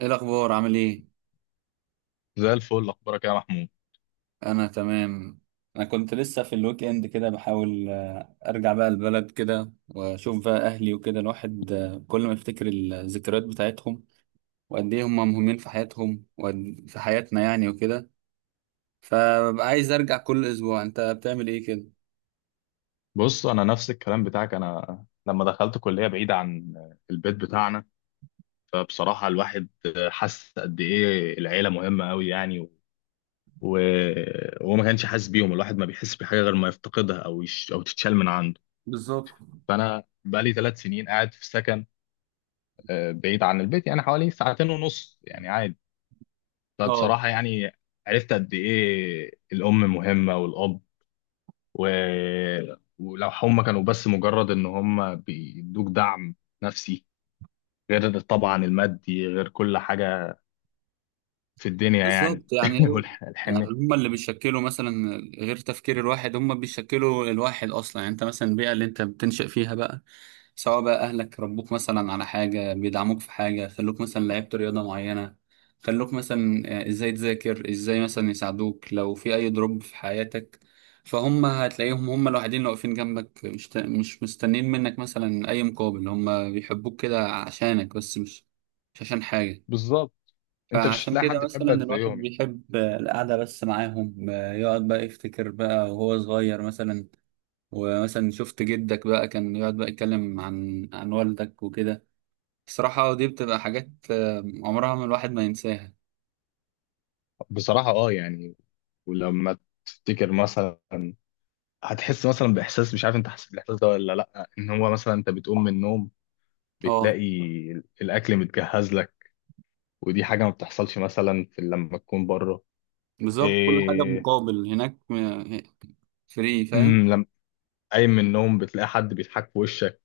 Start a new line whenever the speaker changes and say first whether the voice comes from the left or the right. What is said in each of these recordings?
right: ايه الاخبار؟ عامل ايه؟
left: زي الفل. اخبارك إيه يا محمود؟
right: انا تمام. انا كنت لسه في الويك اند كده بحاول ارجع بقى البلد كده واشوف بقى اهلي وكده. الواحد كل ما يفتكر الذكريات بتاعتهم وقد ايه هم مهمين في حياتهم وفي حياتنا يعني وكده، فببقى عايز ارجع كل اسبوع. انت بتعمل ايه كده؟
left: بص، انا نفس الكلام بتاعك. انا لما دخلت كليه بعيده عن البيت بتاعنا، فبصراحه الواحد حس قد ايه العيله مهمه قوي يعني. وهو ما كانش حاسس بيهم. الواحد ما بيحس بحاجه غير ما يفتقدها، او او تتشال من عنده.
right: بالظبط.
left: فانا بقالي 3 سنين قاعد في سكن، بعيد عن البيت، يعني حوالي ساعتين ونص، يعني عادي.
right: اه،
left: فبصراحه يعني عرفت قد ايه الام مهمه والاب. و... ولو هم كانوا بس مجرد ان هم بيدوك دعم نفسي، غير طبعا المادي، غير كل حاجة في الدنيا يعني.
right: بالظبط. يعني يعني
left: والحنة.
right: هم اللي بيشكلوا مثلا غير تفكير الواحد، هم بيشكلوا الواحد اصلا. يعني انت مثلا البيئه اللي انت بتنشأ فيها بقى، سواء بقى اهلك ربوك مثلا على حاجه، بيدعموك في حاجه، خلوك مثلا لعبت رياضه معينه، خلوك مثلا ازاي تذاكر، ازاي مثلا يساعدوك لو في اي دروب في حياتك. فهم هتلاقيهم هم الوحيدين اللي واقفين جنبك، مش مستنين منك مثلا اي مقابل، هم بيحبوك كده عشانك بس، مش مش عشان حاجه.
left: بالظبط، انت مش
right: فعشان
left: هتلاقي حد
right: كده مثلا
left: يحبك
right: الواحد
left: زيهم يعني.
right: بيحب القعده بس معاهم، يقعد بقى يفتكر بقى وهو صغير مثلا. ومثلا شفت جدك بقى كان يقعد بقى يتكلم عن والدك وكده. الصراحة دي بتبقى حاجات عمرها ما الواحد ما ينساها.
left: بصراحة اه يعني. ولما تفتكر مثلا، هتحس مثلا باحساس. مش عارف انت حسيت بالاحساس ده ولا لا؟ ان هو مثلا انت بتقوم من النوم،
right: اه
left: بتلاقي الاكل متجهز لك، ودي حاجة ما بتحصلش مثلا في لما تكون بره.
right: بالظبط، كل حاجة
left: إيه،
right: بمقابل هناك. فري فاهم.
left: قايم من النوم بتلاقي حد بيضحك في وشك.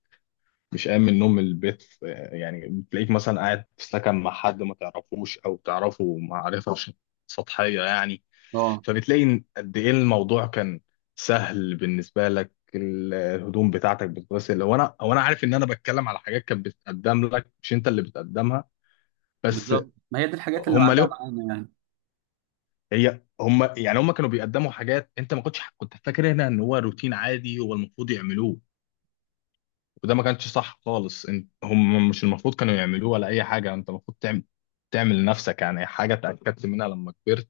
left: مش قايم من النوم من البيت، يعني بتلاقيك مثلا قاعد في سكن مع حد ما تعرفوش او تعرفه معرفة سطحية يعني.
right: اه
left: فبتلاقي إن قد ايه الموضوع كان سهل بالنسبة لك. الهدوم بتاعتك بتتغسل. هو انا عارف ان انا بتكلم على حاجات كانت بتتقدم لك، مش انت اللي بتقدمها بس.
right: بالظبط، ما هي دي الحاجات اللي
left: هم
right: معلقة
left: ليه؟
right: معانا يعني.
left: هي هم، يعني هم كانوا بيقدموا حاجات انت ما كنتش كنت فاكر هنا ان هو روتين عادي هو المفروض يعملوه. وده ما كانش صح خالص. انت هم مش المفروض كانوا يعملوه ولا اي حاجه، انت المفروض تعمل لنفسك. يعني حاجه اتاكدت منها لما كبرت،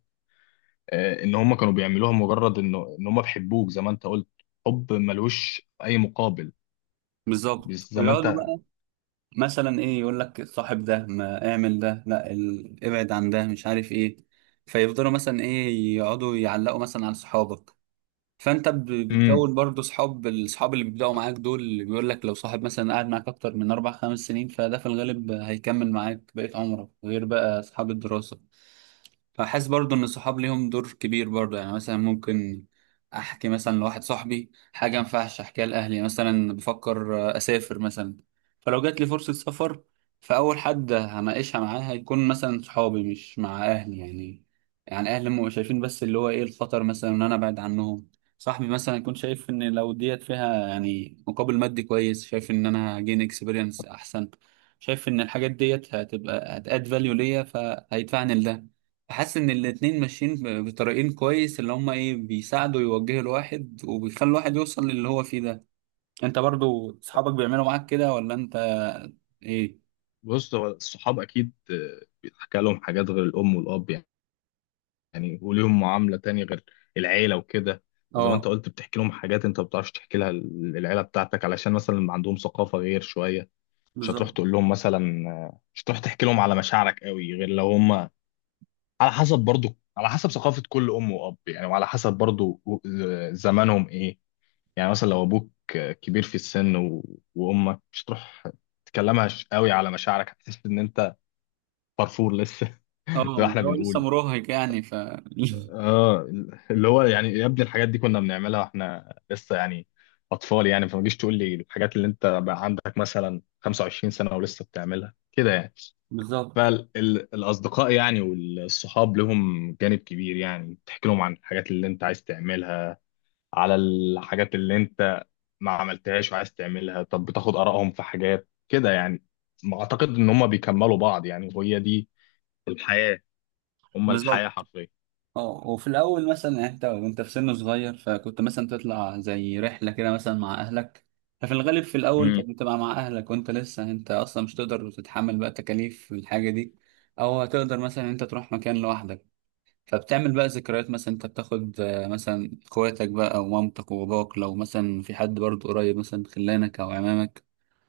left: ان هم كانوا بيعملوها مجرد انه ان هم بيحبوك زي ما انت قلت. حب ملوش اي مقابل.
right: بالظبط
left: بس زي ما
right: ويقعدوا
left: انت.
right: بقى مثلا ايه يقول لك صاحب ده، ما اعمل ده، لا ابعد عن ده، مش عارف ايه. فيفضلوا مثلا ايه يقعدوا يعلقوا مثلا على صحابك. فانت
left: امم.
right: بتكون برضو صحاب. الصحاب اللي بيبداوا معاك دول اللي بيقول لك، لو صاحب مثلا قاعد معاك اكتر من اربع خمس سنين فده في الغالب هيكمل معاك بقية عمرك، غير بقى اصحاب الدراسة. فحاسس برضو ان الصحاب ليهم دور كبير برضو. يعني مثلا ممكن احكي مثلا لواحد صاحبي حاجه ما ينفعش احكيها لاهلي. مثلا بفكر اسافر مثلا، فلو جات لي فرصه سفر، فاول حد هناقشها معاه هيكون مثلا صحابي، مش مع اهلي يعني. يعني اهلي هم شايفين بس اللي هو ايه الخطر مثلا ان انا ابعد عنهم. صاحبي مثلا يكون شايف ان لو ديت فيها يعني مقابل مادي كويس، شايف ان انا هجين اكسبيرينس احسن، شايف ان الحاجات ديت هتبقى هتاد فاليو ليا، فهيدفعني لده. حاسس ان الاتنين ماشيين بطريقين كويس، اللي هما ايه بيساعدوا يوجهوا الواحد، وبيخلوا الواحد يوصل للي هو فيه ده. انت برضو اصحابك بيعملوا معاك كده ولا انت؟ ايه؟
left: بص، هو الصحاب اكيد بيتحكى لهم حاجات غير الام والاب يعني. يعني وليهم معامله تانية غير العيله وكده. وزي ما انت
right: اه
left: قلت، بتحكي لهم حاجات انت ما بتعرفش تحكي لها العيله بتاعتك، علشان مثلا عندهم ثقافه غير شويه. مش هتروح
right: بالظبط.
left: تقول لهم مثلا. مش هتروح تحكي لهم على مشاعرك قوي غير لو هم. على حسب برضو على حسب ثقافة كل أم وأب يعني، وعلى حسب برضو زمانهم إيه. يعني مثلا لو أبوك كبير في السن وأمك، مش هتروح تكلمها قوي على مشاعرك. هتحس إن أنت فرفور لسه. زي ما
right: اه،
left: إحنا
right: هو لسه
left: بنقول.
right: مراهق يعني، ف...
left: آه. اللي هو يعني يا ابني الحاجات دي كنا بنعملها وإحنا لسه يعني أطفال. يعني فما تجيش تقول لي الحاجات اللي أنت بقى عندك مثلا 25 سنة ولسه بتعملها كده يعني.
right: بالظبط.
left: فالأصدقاء يعني والصحاب لهم جانب كبير يعني. تحكي لهم عن الحاجات اللي انت عايز تعملها، على الحاجات اللي انت ما عملتهاش وعايز تعملها. طب بتاخد آرائهم في حاجات كده يعني. ما أعتقد إن هم بيكملوا بعض يعني، وهي دي الحياة. هم الحياة
right: بالظبط،
left: حرفيا.
right: اه. وفي الاول مثلا يعني انت وانت في سن صغير، فكنت مثلا تطلع زي رحله كده مثلا مع اهلك. ففي الغالب في الاول
left: امم.
right: كنت بتبقى مع اهلك، وانت لسه انت اصلا مش تقدر تتحمل بقى تكاليف الحاجه دي، او هتقدر مثلا انت تروح مكان لوحدك. فبتعمل بقى ذكريات، مثلا انت بتاخد مثلا اخواتك بقى ومامتك وباباك، لو مثلا في حد برضه قريب مثلا خلانك او عمامك،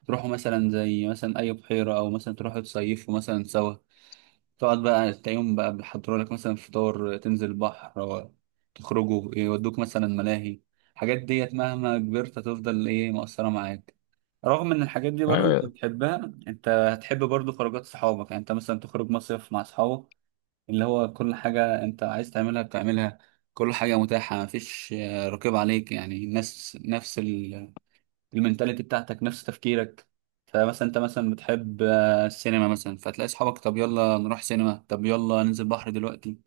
right: تروحوا مثلا زي مثلا اي بحيره، او مثلا تروحوا تصيفوا مثلا سوا. تقعد بقى تلاقيهم بقى بيحضروا لك مثلا فطار، تنزل البحر، أو تخرجوا يودوك مثلا ملاهي. الحاجات ديت مهما كبرت هتفضل ايه مؤثرة معاك. رغم ان الحاجات دي برضو انت
left: ايوه.
right: بتحبها، انت هتحب برضو خروجات صحابك. يعني انت مثلا تخرج مصيف مع اصحابك، اللي هو كل حاجة انت عايز تعملها بتعملها، كل حاجة متاحة، مفيش رقيب عليك. يعني الناس نفس المينتاليتي بتاعتك، نفس تفكيرك. فمثلا انت مثلا بتحب السينما مثلا، فتلاقي اصحابك طب يلا نروح سينما، طب يلا ننزل بحر دلوقتي،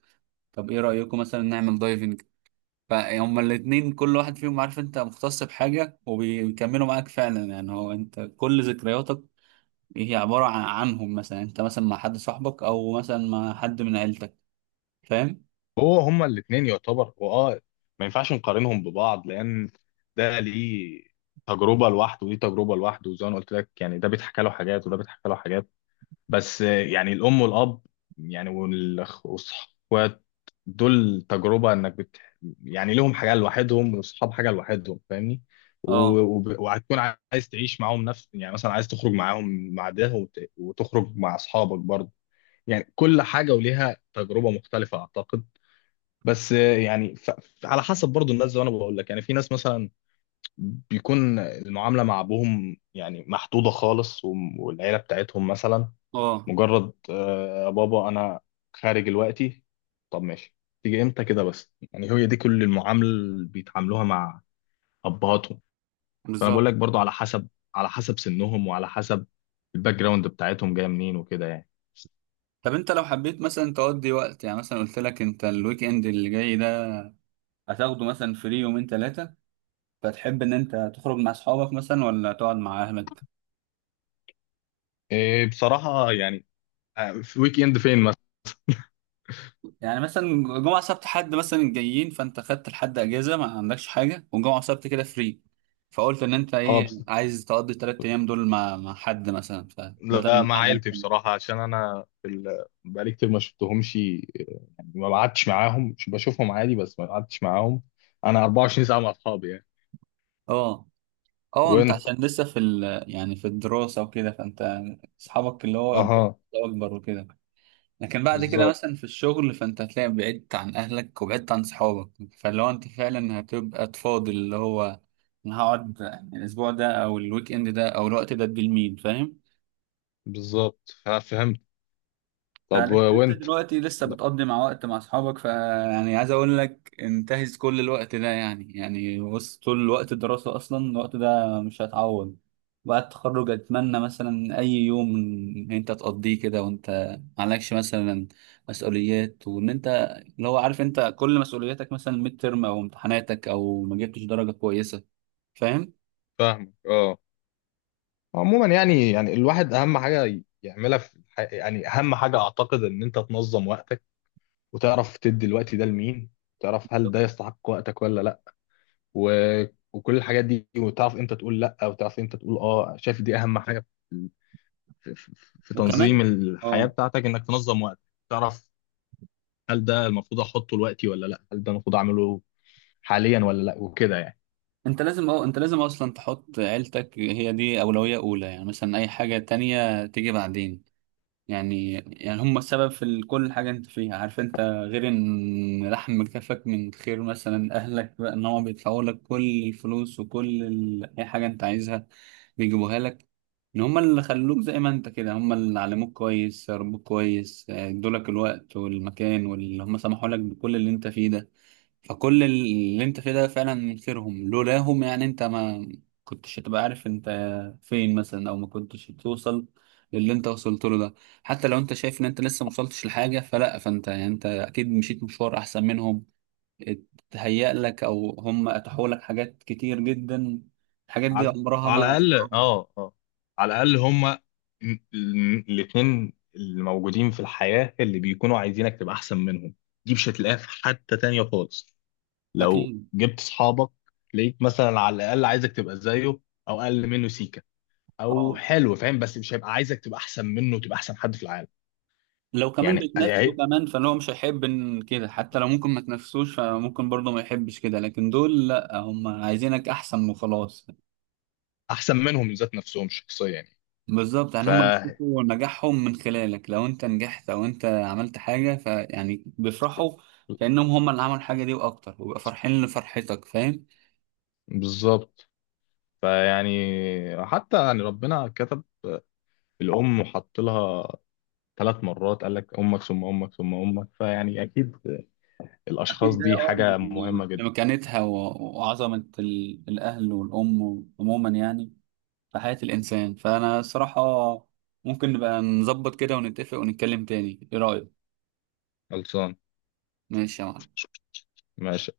right: طب ايه رأيكم مثلا نعمل دايفنج. فهم الاتنين كل واحد فيهم عارف انت مختص بحاجة وبيكملوا معاك فعلا. يعني هو انت كل ذكرياتك هي عبارة عن عنهم، مثلا انت مثلا مع حد صاحبك، او مثلا مع حد من عيلتك. فاهم؟
left: هو هم الاتنين يعتبر ما ينفعش نقارنهم ببعض، لأن ده ليه تجربة لوحده ودي تجربة لوحده. وزي ما أنا قلت لك يعني، ده بيتحكى له حاجات وده بيتحكى له حاجات. بس يعني الأم والأب يعني، والأخوات، دول تجربة إنك يعني لهم حاجة لوحدهم والصحاب حاجة لوحدهم، فاهمني. و...
right: اه.
left: وهتكون عايز تعيش معاهم نفس، يعني مثلا عايز تخرج معاهم مع ده، وتخرج مع أصحابك برضه. يعني كل حاجة وليها تجربة مختلفة أعتقد. بس يعني على حسب برضه الناس. زي ما أنا بقول لك يعني في ناس مثلا بيكون المعاملة مع أبوهم يعني محدودة خالص، والعيلة بتاعتهم مثلا
right: اه
left: مجرد يا بابا، انا خارج دلوقتي. طب ماشي، تيجي امتى كده. بس يعني هي دي كل المعامله اللي بيتعاملوها مع ابهاتهم. فانا
right: بالظبط.
left: بقول لك برضو على حسب سنهم، وعلى حسب الباك جراوند بتاعتهم جايه منين وكده يعني.
right: طب انت لو حبيت مثلا تقضي وقت، يعني مثلا قلت لك انت الويك اند اللي جاي ده هتاخده مثلا فري يومين ثلاثة، فتحب إن أنت تخرج مع أصحابك مثلا ولا تقعد مع أهلك؟
left: إيه بصراحه يعني. في ويك اند فين مثلا؟
right: يعني مثلا جمعة سبت حد مثلا جايين، فأنت خدت لحد أجازة، ما عندكش حاجة، وجمعة سبت كده فري، فقلت إن أنت
left: اه
right: إيه
left: بس
right: عايز تقضي التلات أيام دول مع مع حد مثلا، فبدل
left: لا، مع
right: القعدة.
left: عيلتي بصراحه. عشان انا في بقالي كتير ما شفتهمش. يعني ما قعدتش معاهم. مش بشوفهم عادي بس ما قعدتش معاهم. انا 24 ساعه مع اصحابي يعني.
right: أه. أه أنت
left: وانت.
right: عشان لسه في ال يعني في الدراسة وكده، فأنت أصحابك اللي هو
left: اها.
right: أكبر وكده. لكن بعد كده
left: بالظبط،
right: مثلا في الشغل فانت هتلاقي بعدت عن اهلك وبعدت عن صحابك. فاللي هو انت فعلا هتبقى تفاضل، اللي هو انا هقعد يعني الاسبوع ده او الويك اند ده او الوقت ده، ادي لمين. فاهم؟
left: بالظبط، فهمت. طب
right: فانت
left: وانت.
right: دلوقتي لسه
left: لا،
right: بتقضي مع وقت مع اصحابك، فيعني عايز اقول لك انتهز كل الوقت ده يعني. يعني بص طول وقت الدراسة اصلا الوقت ده مش هيتعوض. بعد التخرج اتمنى مثلا اي يوم ان انت تقضيه كده وانت معلكش مثلا مسؤوليات، وان انت اللي هو عارف انت كل مسؤولياتك، مثلا ميد ترم او امتحاناتك او ما جبتش درجة كويسة. فاهم؟
left: فاهمك اه. عموما يعني الواحد اهم حاجه يعملها في يعني اهم حاجه اعتقد ان انت تنظم وقتك، وتعرف تدي الوقت ده لمين، تعرف هل ده يستحق وقتك ولا لا. و... وكل الحاجات دي. وتعرف امتى تقول لا، وتعرف امتى تقول اه. شايف دي اهم حاجه في, في في
right: وكمان
left: تنظيم الحياه
right: اه،
left: بتاعتك، انك تنظم وقتك. تعرف هل ده المفروض احطه لوقتي ولا لا؟ هل ده المفروض اعمله حاليا ولا لا، وكده يعني.
right: انت لازم اه، انت لازم اصلا تحط عيلتك، هي دي اولوية اولى. يعني مثلا اي حاجة تانية تيجي بعدين. يعني يعني هم السبب في كل حاجة انت فيها. عارف انت، غير ان لحم كفك من خير مثلا اهلك بقى، ان هم بيدفعوا لك كل الفلوس وكل اي حاجة انت عايزها بيجيبوها لك، ان هم اللي خلوك زي ما انت كده، هم اللي علموك كويس، ربوك كويس، ادولك الوقت والمكان، واللي هم سمحوا لك بكل اللي انت فيه ده. فكل اللي انت فيه ده فعلا من خيرهم، لولاهم يعني انت ما كنتش هتبقى عارف انت فين مثلا، او ما كنتش توصل للي انت وصلت له ده. حتى لو انت شايف ان انت لسه ما وصلتش لحاجه، فلا، فانت يعني انت اكيد مشيت مشوار احسن منهم، اتهيأ لك، او هم اتاحوا لك حاجات كتير جدا. الحاجات دي
left: على
right: عمرها ما
left: على الاقل
right: هتتعوض.
left: اه، اه، على الاقل هما الاتنين الموجودين في الحياه اللي بيكونوا عايزينك تبقى احسن منهم. دي مش هتلاقيها في حته تانية خالص. لو
right: اكيد.
left: جبت صحابك لقيت مثلا على الاقل عايزك تبقى زيه، او اقل منه سيكه او
right: اه
left: حلو فاهم. بس مش هيبقى عايزك تبقى احسن منه وتبقى احسن حد في العالم.
right: لو كمان
left: يعني
right: بيتنافسوا كمان، فهو مش هيحب إن كده، حتى لو ممكن ما تنافسوش فممكن برضه ما يحبش كده، لكن دول لا، هم عايزينك احسن وخلاص.
left: احسن منهم من ذات نفسهم شخصيا يعني.
right: بالظبط يعني
left: ف
right: هم بيشوفوا نجاحهم من خلالك، لو انت نجحت او انت عملت حاجة فيعني بيفرحوا كأنهم هم اللي عملوا الحاجة دي واكتر، ويبقى فرحين لفرحتك. فاهم؟
left: بالظبط. فيعني حتى يعني ربنا كتب الأم وحط لها 3 مرات. قال لك امك ثم امك ثم امك. فيعني اكيد الاشخاص
right: أكيد ده
left: دي
right: اه،
left: حاجه مهمه
right: يعني
left: جدا.
right: لمكانتها وعظمة الأهل والأم عموما يعني في حياة الإنسان. فأنا الصراحة ممكن نبقى نظبط كده ونتفق ونتكلم تاني، إيه رأيك؟
left: خلصان.
right: ماشي يا معلم.
left: ماشي.